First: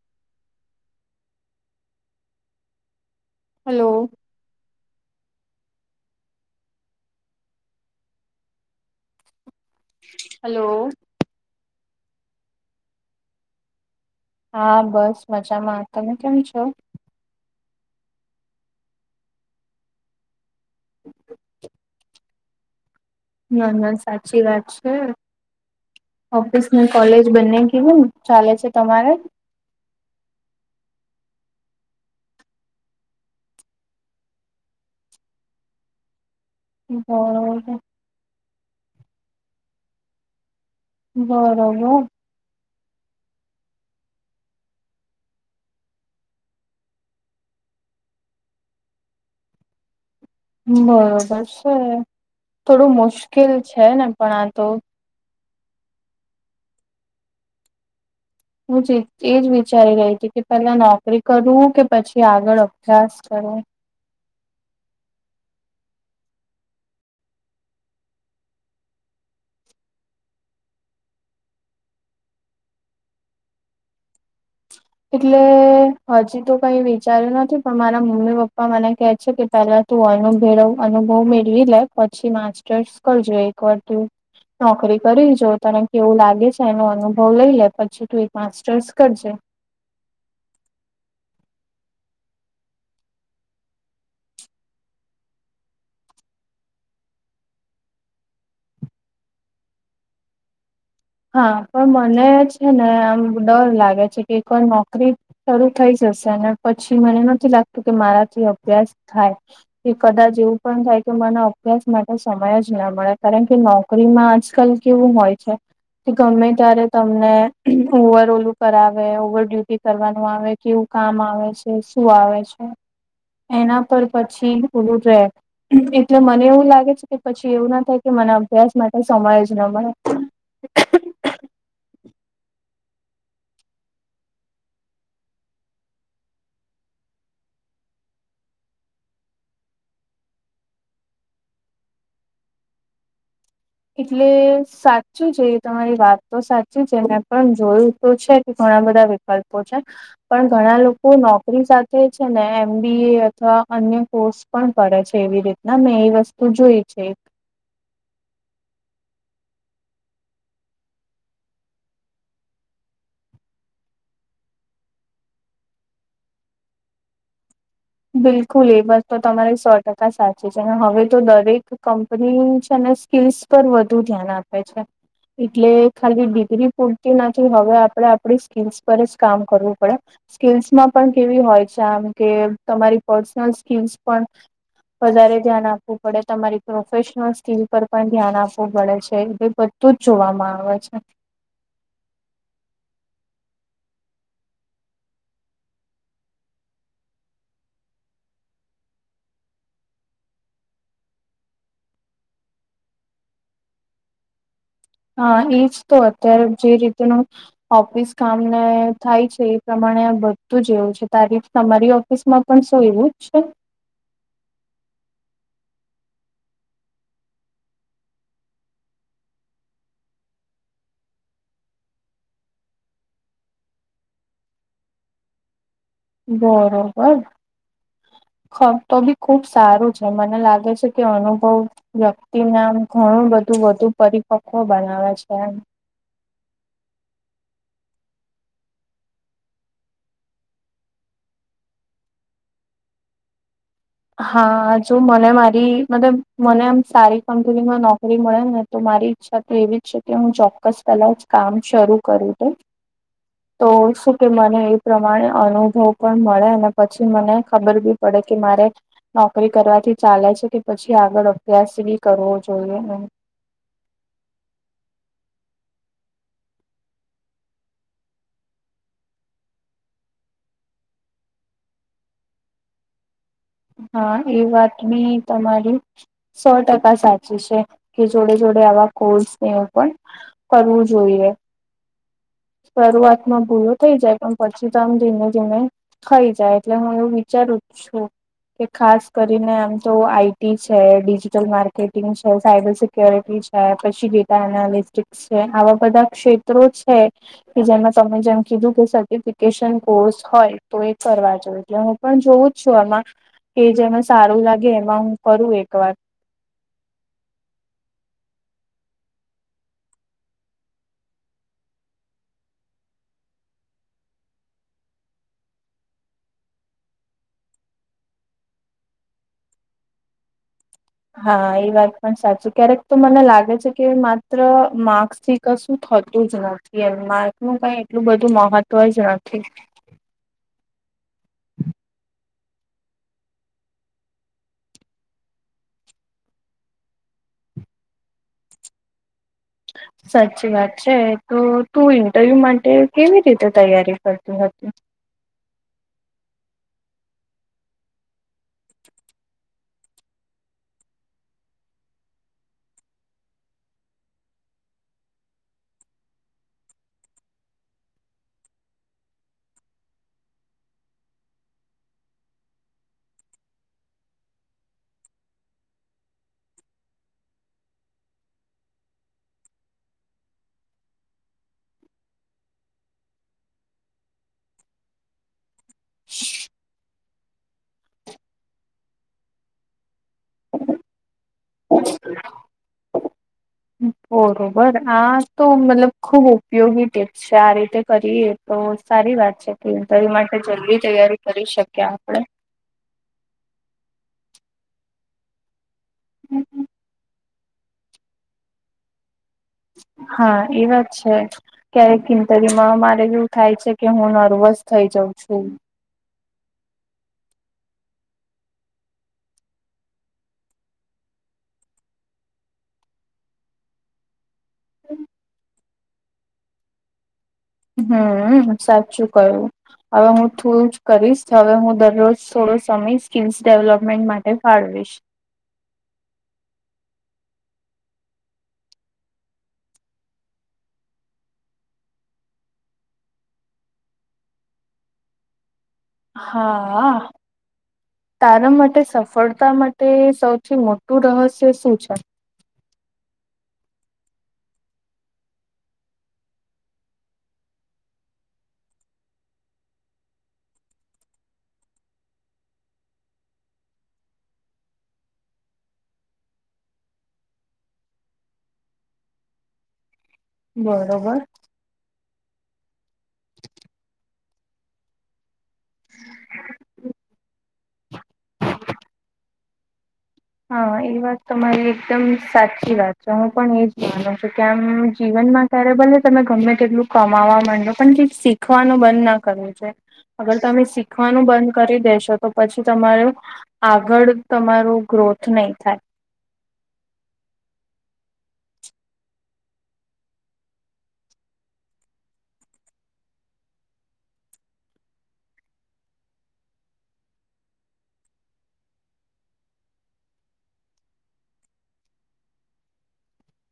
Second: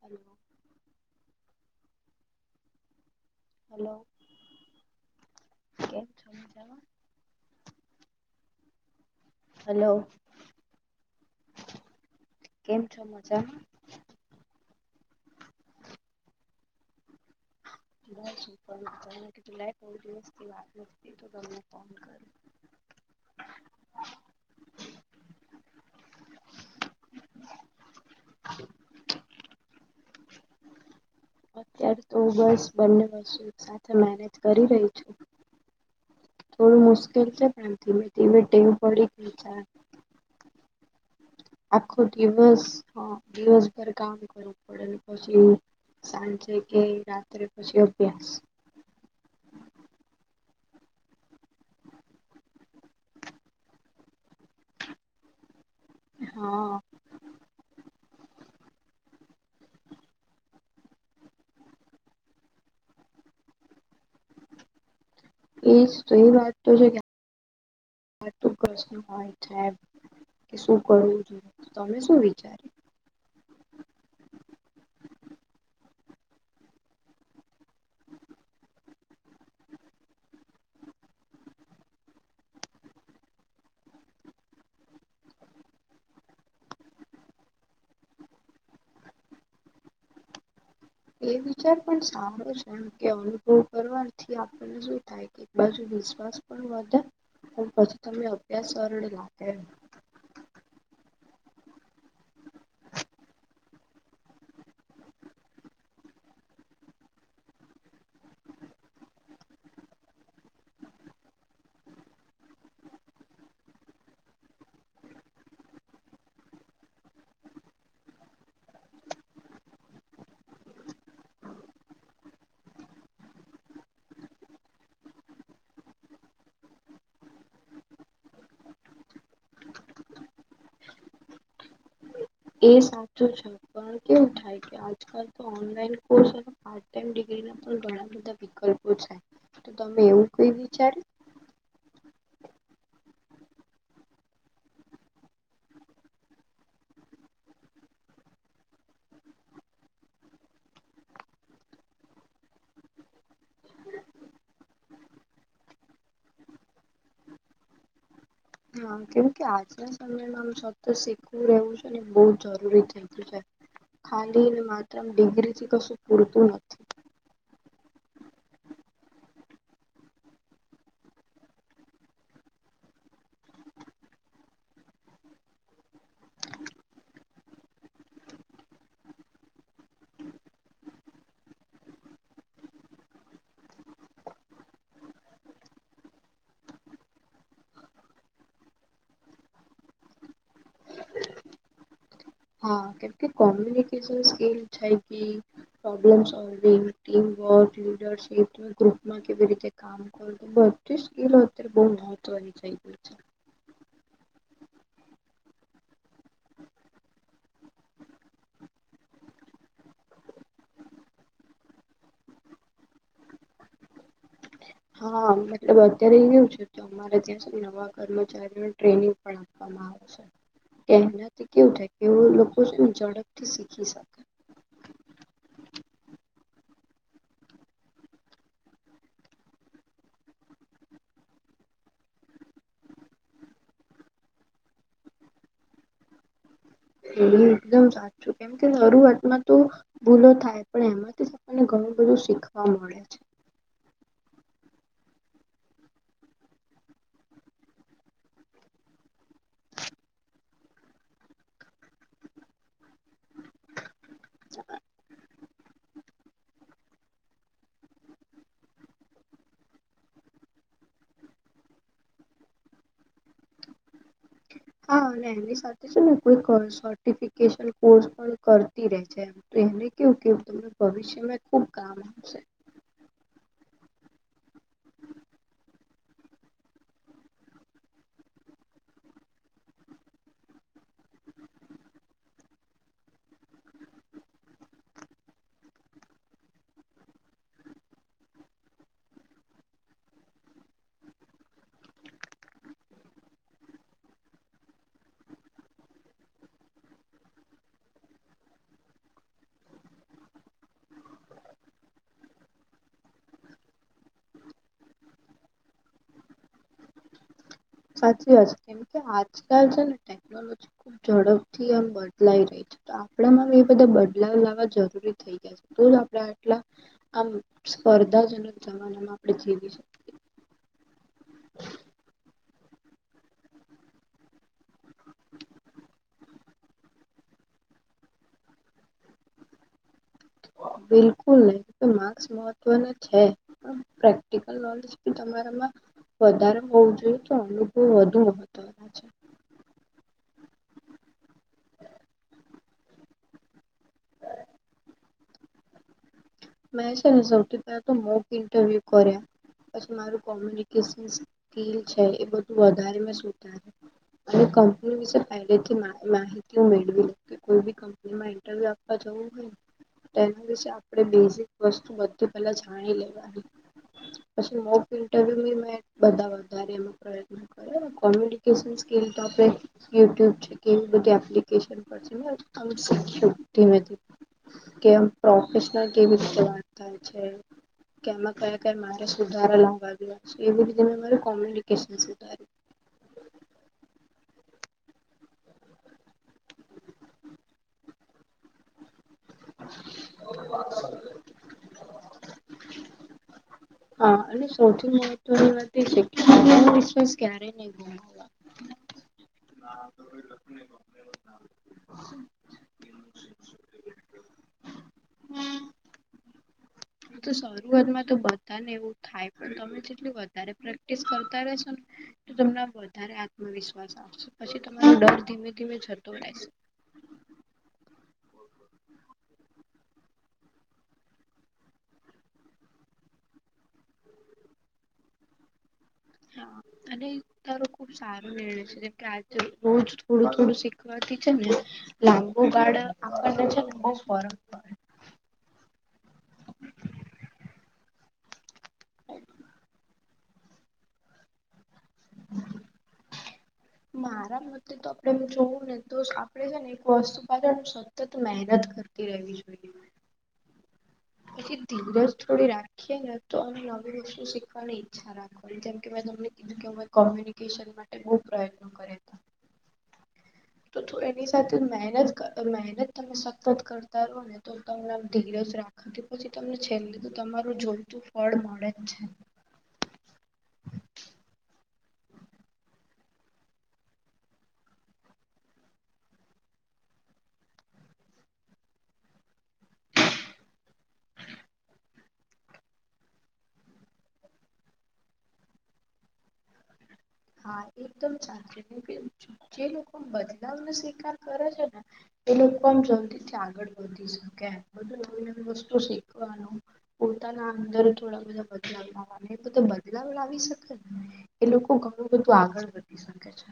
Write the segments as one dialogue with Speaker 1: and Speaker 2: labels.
Speaker 1: Hello. [unintelligible] Hello કેમ છો મજા માં. હલો
Speaker 2: હલો
Speaker 1: કેમ છો મજા માં.
Speaker 2: હા બસ મજામાં તમે કેમ છો.
Speaker 1: બસ પણ ત કે લ બહું દિવસ થી વાત નથી તો તમને ફોન કરો
Speaker 2: ના ના સાચી વાત છે. ઓફિસ ને કોલેજ બંને કેવુ ચાલે છે તમારે
Speaker 1: અત્યારે તો બસ બંને વસ્તુ એક સાથે મેનેજ કરી રહી છું. થોડું મુશ્કેલ છે
Speaker 2: બરોબર
Speaker 1: પણ ધીમે ધીમે ટેવ પડી ગઈ છે. આખો
Speaker 2: બરોબર.
Speaker 1: દિવસ હ દિવસ પર કામ કર પડેલ પછી સાંજે કે રાત્રે પછી અભ્યાસ
Speaker 2: બરોબર છે, થોડું મુશ્કેલ છે ને પણ આ તો
Speaker 1: હ.
Speaker 2: હું એજ વિચારી રહી હતી કે પેલા નોકરી કરું કે પછી આગળ અભ્યાસ કરું
Speaker 1: એ તો એ વાત તો છે કે હોય છે. કે શું કરવું જોઈએ તમે શું વિચાર્યું?
Speaker 2: એટલે હજી તો કઈ વિચાર્યું નથી, પણ મારા મમ્મી પપ્પા મને કે છે કે ત તું અનુભ અનુભવ મેળવી લે પછી માસ્ટર્સ કરજો એક વાર ત નોકરી કરી જો તણ કે એવું લાગે છે એનો અનુભવ લઈ લે પછી તું એક માસ્ટર્સ કરજે.
Speaker 1: એ વિચાર પણ સારો છે, એમ કે અનુભવ કરવાથી આપણને શું થાય? એક બાજુ વિશ્વાસ પણ વધે પણ પછી તમે અભ્યાસ સરળી રાખ
Speaker 2: હા પણ મને છે ને આમ ડર લાગે છે કોય નોકરી શરૂ થઈ જશે અને પછી મને નથી લાગતું કે મારાથી અભ્યાસ થાય. કે કદાચ એવું પણ થાય કે મને અભ્યાસ માટે સમય જ ના મળે કારણ કે ન નોકરીમાં આજકાલ કેવું હોય છે. કે ગમે ત્યારે તમને ઓવર ઓલું કરાવે ઓવર ડ્યુટી કરવાનું આવે કેવું કામ આવે છે, શું આવે છે, એના પર પછી ઓલું રે એટલે મને એવું લાગે છે કે પછી એવું ના થાય કે મને અભ્યાસ માટે સમય જ ના મળે. [inaudible]
Speaker 1: એ સાચું છે પણ કેવું થાય કે આજકાલ તો ઓનલાઈન કોર્સ પાટાઈમ ડિગ્રી ના પણ ઘણા બધા વિકલ્પો છે તો તમે એવું કઈ વિચારે?
Speaker 2: એટલે સાચું છે, એ તમારી વાત તો સાચી છે ને પણ જોયું તો છે કે ઘણા બધા વ્યક્તિ ગલ્પો છે. પણ ઘણા લોકો નોકરી સાથે છે, ને એમ બી એ અથવા અન્ય કોર્સ પણ પડે છે એવી રીતના મેં એ વસ્તુ જોઈ છે.
Speaker 1: હા કેમ કે આજના સમયમાં આમ સત શીખવું રહવું છે ને બહ જરૂરી થઈતું છે. ખાલી ને માત્ર ડિગ્રી થી કશું પૂરતું નથી.
Speaker 2: બિલકુલ એ બસ તો તમારી સો ટકા સાચી છે, હવે તો દરેક કંપની છે ને સ્કીલ્સ પર વધુ ધ્યાન આપે છે. એટલે ખાલી ડિગ્રી પૂરતી ના હવે આપે આપડી સ્કીલ્સ પર જ કામ કરવું પડે. સ્કીલ્સમાં પણ કેવી હોય છે આમ કે તમારી પર્સનલ સ્કીલ્સ પણ વધારે ધ્યાન આપવું પડે તમારી પ્રોફેશનલ સ્કીિલ પર પણ ધ્યાન આપવું પડે છે એટલે તો જ જોવામાં આવે છે
Speaker 1: હા કેમકે કોમ્યુનિકેશન સ્કીલ છે કે [unintelligible] ગ્રુપમાં કેવી રીતે કામ બધી સ્કિલો અત્યારે બઉ મહત્વ ની થય ગય છે
Speaker 2: હા એજ તો અત્યારે જે રીતનું ઓફિસ કામ ને થાય છે. પ્રમાણે આ બધું જ એવું છે તારીફ તમારી ઓફિસમાં પણ શું એવું જ છે.
Speaker 1: હા મતલબ અત્યારે એ રહું છે તો અમાંત્યાં સુધી નવા કર્મચારીઓને ટ્રેનિંગ પણ આપવામાં આવે કેનાથી કેવું થાય કે એ લોકો શું ઝડપ થી શીખી શકે.
Speaker 2: બરોબર. ખ તો બી ખુબ સારું છે મને લાગે છે કે અનુભવ વ્યક્તિને આમ ઘણું બધું વધુ પરિપક્વ બનાવે છે, એમ
Speaker 1: એ એકદમ સાચું કેમ કે શરૂઆતમાં તો ભૂલો થાય પણ એમાંથી આપણને ઘણું બધું શીખવા મળે છે.
Speaker 2: હા જો મને મારી મતલબ મને આમ સારી કંપનીમાં નોકરી મળે ને તો મારી. અચ્છા તો એવી જ છે કે હું ચોક્કસ પેલા જ કામ શરૂ કરુ હુ તો શું કે મને એ પ્રમાણે અનુભવ. પણ મળે અને પછી મને ખબર બી પડે કે મારે. નોકરી કરવાથી ચાલે છે કે પછી આગળ અભ્યાસ બી કરવો જોઈએ એમ
Speaker 1: હા અને એની સાથે છે ને કોઈ સર્ટિફિકેશન કોર્સ પણ કરતી ર છે તો એને કેવું કેવું તમને ભવિષ્યમાં ખુબ કામ આવશે
Speaker 2: હા એ વાત બી તમારી સો ટકા સાચી છે કે જોડે જોડે આવા કોર્સ પણ કરવું જોઈએ શરૂઆતમાં ભૂલો થઈ જાય પણ પછી તો આમ ધીમે ધીમે થઇ જાય એટલે હું એવું વિચારું જ છું કે ખાસ કરીને આમ તો આઈટી છે ડિજિટલ માર્કેટિંગ છે સાયબર સ્યોરિટી છે પછી ડેટા એનાલિસ્ટિકસ છે આવા બધા ક્ષેત્રો છે કે જેમાં તમે જેમ કીધું કે સર્ટિફિકેશન કોર્સ હોય તો એ કરવા જો એટલે હુ પણ જોવું જ છું આમાં કે જેમાં સારું લાગે એમાં હું કરું એક વાર
Speaker 1: સાચી વાત છે કેમ કે આજકાલ છે ને ટેકનોલોજી ખુબ ઝડપથી એમ બદલાઈ રહી છે તો આપણામાં એ બધા બદલાવ લાવવા જરૂરી થઈ ગયા છે તો જ આપણે આટલા આમ સ્પર્ધાજનક જમાનામાં આપણે જીવી શકીએએ
Speaker 2: હા એ વાત પણ સાચું ક્યારેક તો મને લાગે લાગે છે કે માત્ર માર્ક્સ થી કશું થતું જ નથી માર્ક નું કઈ એટલું બધું મહત્વ જ નથી
Speaker 1: બિલકુલ નહી તો માસ્ક મહત્વનો છે પણ પ્રેક્ટિકલ નોલેજ પણ તમારામાં વધારે હોવું જોઈએ તો અનુભવ વધુ હોતા છે
Speaker 2: સાચી વાત છે તો તું ઇન્ટરવ્યુ માટે કેવી રીતે તૈયારી કરતી હતી
Speaker 1: મે છે ને સોથી પેલા તો મોક ઇન્ટરવ્યુ કર્યા પછી મારું કોમ્યુનિકેશન સ્કીલ છે એ બધું વધારે મેં સુધારીયું અને કંપની વિશે પહેલેથી માહે માહિતીઓ મેળવી લીધી એવી કંપનીયો માં ઇન્ટરવ્યુ આપવા જવું હોય તેના વિશે આપણે બેઝિક વસ્તુ બધી પેલા જાણી લેવાની પછી મોપ ઇન્ટરવ્યુ મેં બધા વધારે એનો પ્રયત્ન કોમ્યુનિકેશન સ્કલ તો આપણે યુટ્યુબ છે કે એવી બધી એપ્લિકન પછી મે એમ શોખીયું ધીમે ધીમે કેમ પ્રોફેશનલ કેવી રીતે વાત થાય છે કેમાં કયા કયા મારે સુધારો લાવ્યો છે એવી રીતે મે મારે કોમ્યુનિકેશન સુધાર્યું
Speaker 2: બરોબર, આ તો મતલબ ખુબ ઉપયોગી ટીપ્સ છે. આ રીતે કરીએ. તો સારી વાત છે કે એ માટે જલ્દી તૈયારી કરી શકીએ આપણે.
Speaker 1: હા, અને સૌથી મહત્વની વાત એ છે કે એ વિશ્વાસ ક્યારે નહીં ગુમું [unintelligible]
Speaker 2: હા એ વાત છે ક્યારે ઇન્ટરવ્યુ માં મારે એવું થાય છે કે હું નર્વસ થઇ જઉં છું
Speaker 1: તો શરૂઆતમાં તો બધાને એવું થાય પણ તમે જેટલી વધારે પ્રેક્ટિસ કરતા રશો ને તો તમને વધારે આત્મવિશ્વાસ આવશે પછી તમારો ડર ધીમે ધીમે જતો રહેશે
Speaker 2: હમ સાચું કયું હવે હું થોડું જ કરીશ હવે હું દરરોજ થોડો સમય સ્કીલ્સ ડેવલપમેન્ટ માટે ફાળવીશ
Speaker 1: હા અને તારો સારો નિર્ણય છે જેમ કે આજે રોજ થોડું થોડું શીખવાતી છે ને લાંબુ ગાળ આગણને છે બહુ ફરક પડે
Speaker 2: હા તારા માટે સફળતા માટે સૌ મોટું રહસ્ય શું છે
Speaker 1: [unintelligible] મારા મતે તો આપડે એમ જોવું ને, તો આપડે છે ને એક વસ્તુ બજાર શ સતત મહેનત કરતી રહેવી જોઈએ. એ, ધીરજ થોડી રાખીને તો અ નવી પ્રષણ શીખવાની ઈચ્છા મ કે મેં તને કે કોમ્યુનિકેશન માટે બો પ્રયત્નો કર્યા હતા. તો
Speaker 2: બરોબર
Speaker 1: એની સાથે મહેનત મહેનત તમે સતત કરતા રહો ને તો તમને ધીરજ રાખા હતી. પછી તમને છેલ્લે લીધું તમારું જોઈતું ફળ મળે જ છે.
Speaker 2: હા, એ વાત તમારી એકદમ સાચી વાત છે. હું પણ એજ માનું છું કે આમ જીવનમાં ત્યારે ભલે તમે ગમે તેટલું કમાવા માંડે, જો પણ શીખવાનું બંધ ના કરવું છે. અગર તમે શીખવાનું બંધ કરી દેેશો, તો પછી તમારું આગળ તમારુ ગ્રોથ નહીં થાય.
Speaker 1: હા, એકદમ સાચું. ને કે જે લોકો બદલાવનો સ્વીકાર કરે છે ને એ લોકોમ જલ્દી થી આગળ વધી શકે, બધું નવી નવી વસ્તુ શીખવાનું પોતાના અંદર થોડા બધા બદલાવ લાવવા, એ બધા બદલાવ લાવી શકે ને. એ લોકો ઘણું બધું આગળ વધી શકે છે.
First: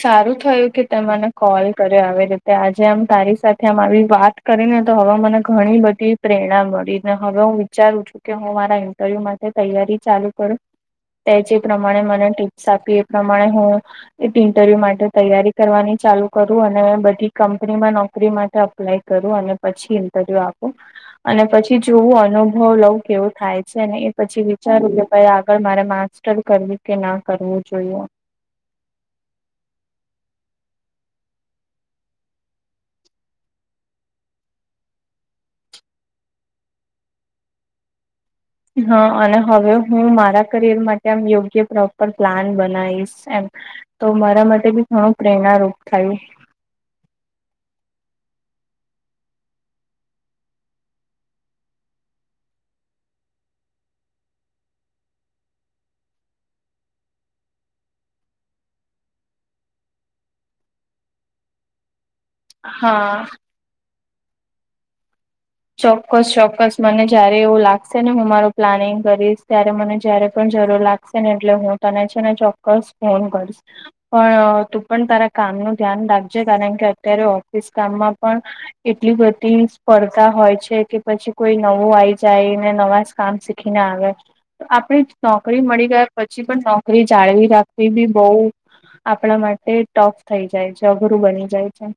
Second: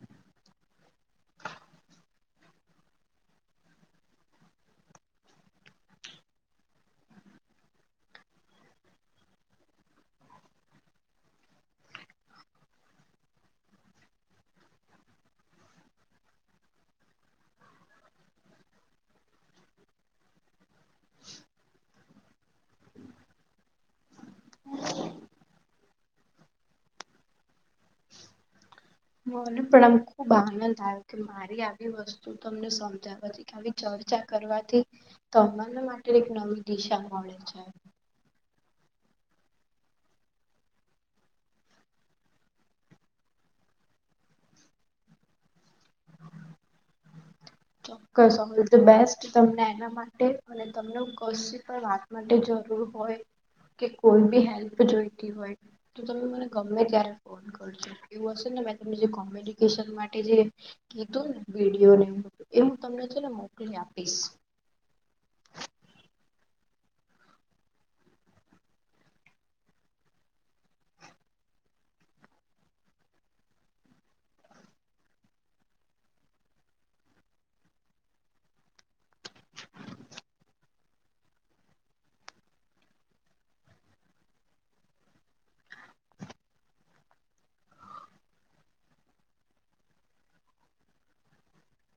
Speaker 2: સારું થયું કે તે મને કોલ કર્યો, આવે. તે આજે આમ તારી સાથે આમ આવી વાત કરીને તો હવે મને ઘણી બધી પ્રેરણા મળી. અને હવે હું વિચારું છું કે હું મારા ઇન્ટરવ્યુ માટે તૈયારી ચાલુ કરું. તે જે પ્રમાણે મને ટીપ્સ આપી એ પ્રમાણે હું ઇન્ટરવ્યુ માટે તૈયારી કરવાની ચાલુ કરું અને બધી કંપનીમાં નોકરી માટે અપ્લાય. કરું અને પછી ઇન્ટરવ્યુ આપ અને પછી જોવું અનુભવ લઉ કેવો થાય છે, અને પછી વિચારું કે, ભાઈ, આગળ મારે માસ્ટર કરવું કે ના કરવું જોઈએ.
Speaker 1: મને પણ આમ ખુબ આનંદ આવ્યો કે મારી આવી વસ્તુ તમને સમજે. આવી ચર્ચા કરવાથી તમારા માટે એક નવી દિશા મળે છે.
Speaker 2: હા, અને હવે હું મારા કરિયર માટે આમ યોગ્ય પ્રોપર પ્લાન બનાવીશ એમ. તો મારા માટે બી ઘણું પ્રેરણારૂપ થયું.
Speaker 1: ચોક્કસ, ઓલ ધ બેસ્ટ તમને એના માટે. અને ત વાત માટે જરૂર હોય. કે કોઈ બી હેલ્પ જોઈતી હોય, તો તમે મને ગમે ત્યારે ફોન એવું હશે ને, મે તને જે કોમ્યુનિકેશન માટે જે કીધું ને વિડીયો એ હું તમને છે,
Speaker 2: હા
Speaker 1: ને મોકલી આપીશ.
Speaker 2: ચોક્કસ ચોક્કસ મને જયારે એવું લાગશે, ને હું મારું પ્લાનિંગ કરીશ ત્યારે મને જયારે પણ જરૂર લાગશે ને એટલે હું તને છે, ને ચોક્કસ ફોન કરીશ. પણ તું પણ તારા કામ ન ધ્યાન રાખજે કારણ કે અત્યારે ઓફિસ કામમાં પણ. એટલી બધી સ્પર્ધા, હોય છે, કે પછી કોઈ નવું આવીઈ જાયને નવા કામ શીખીને આવે. આપણે નોકરી મળી ગયા પછી પણ નોકરી જાળવી રાખવી ભી બહુ, આપણા માટે ટોફ થઈ જાય છે, અઘરું બની જાય છે.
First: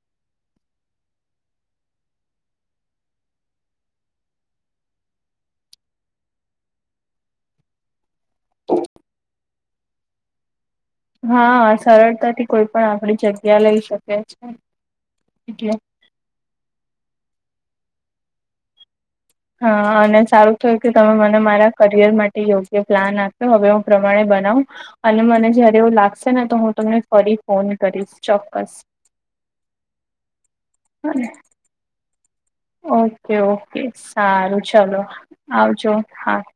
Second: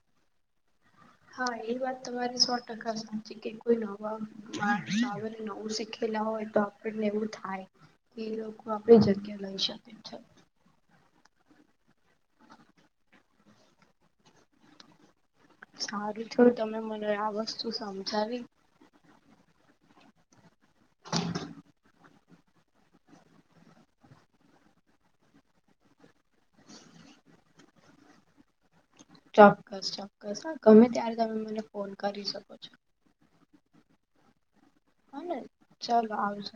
Speaker 1: હા, એ વાત સૌ ટકા સમજી કે, કોઈ નવા નવું શીખલા હોય તો પણને એવું થાય કે એ લોકો આપડી જગ્યા લઈ શકે છે.
Speaker 2: હા, સરળતાથી કોઈ પણ આપડી જગ્યા લઈ શકે છે.
Speaker 1: સારું થયું તમે મને આ વસ્તુ સમજાવી.
Speaker 2: હા, અને સારું થયું કે તમે મને મારા કરિયર માટે યોગ્ય પ્લાન આપ તો હવે હું પ્રમાણે બનાવું. અને મને જયારે એવું લાગશે ને, તો હું તમને ફરી ફોન કરીશ ચોક્કસ.
Speaker 1: ચોક્કસ, ચોક્કસ. હા, ગમે ત્યારે તમે મને ફોન કરી શકો છો.
Speaker 2: Okay, okay. સારું, ચલો
Speaker 1: હા ને
Speaker 2: આવજો.
Speaker 1: ચાલો
Speaker 2: હા.
Speaker 1: આવજો.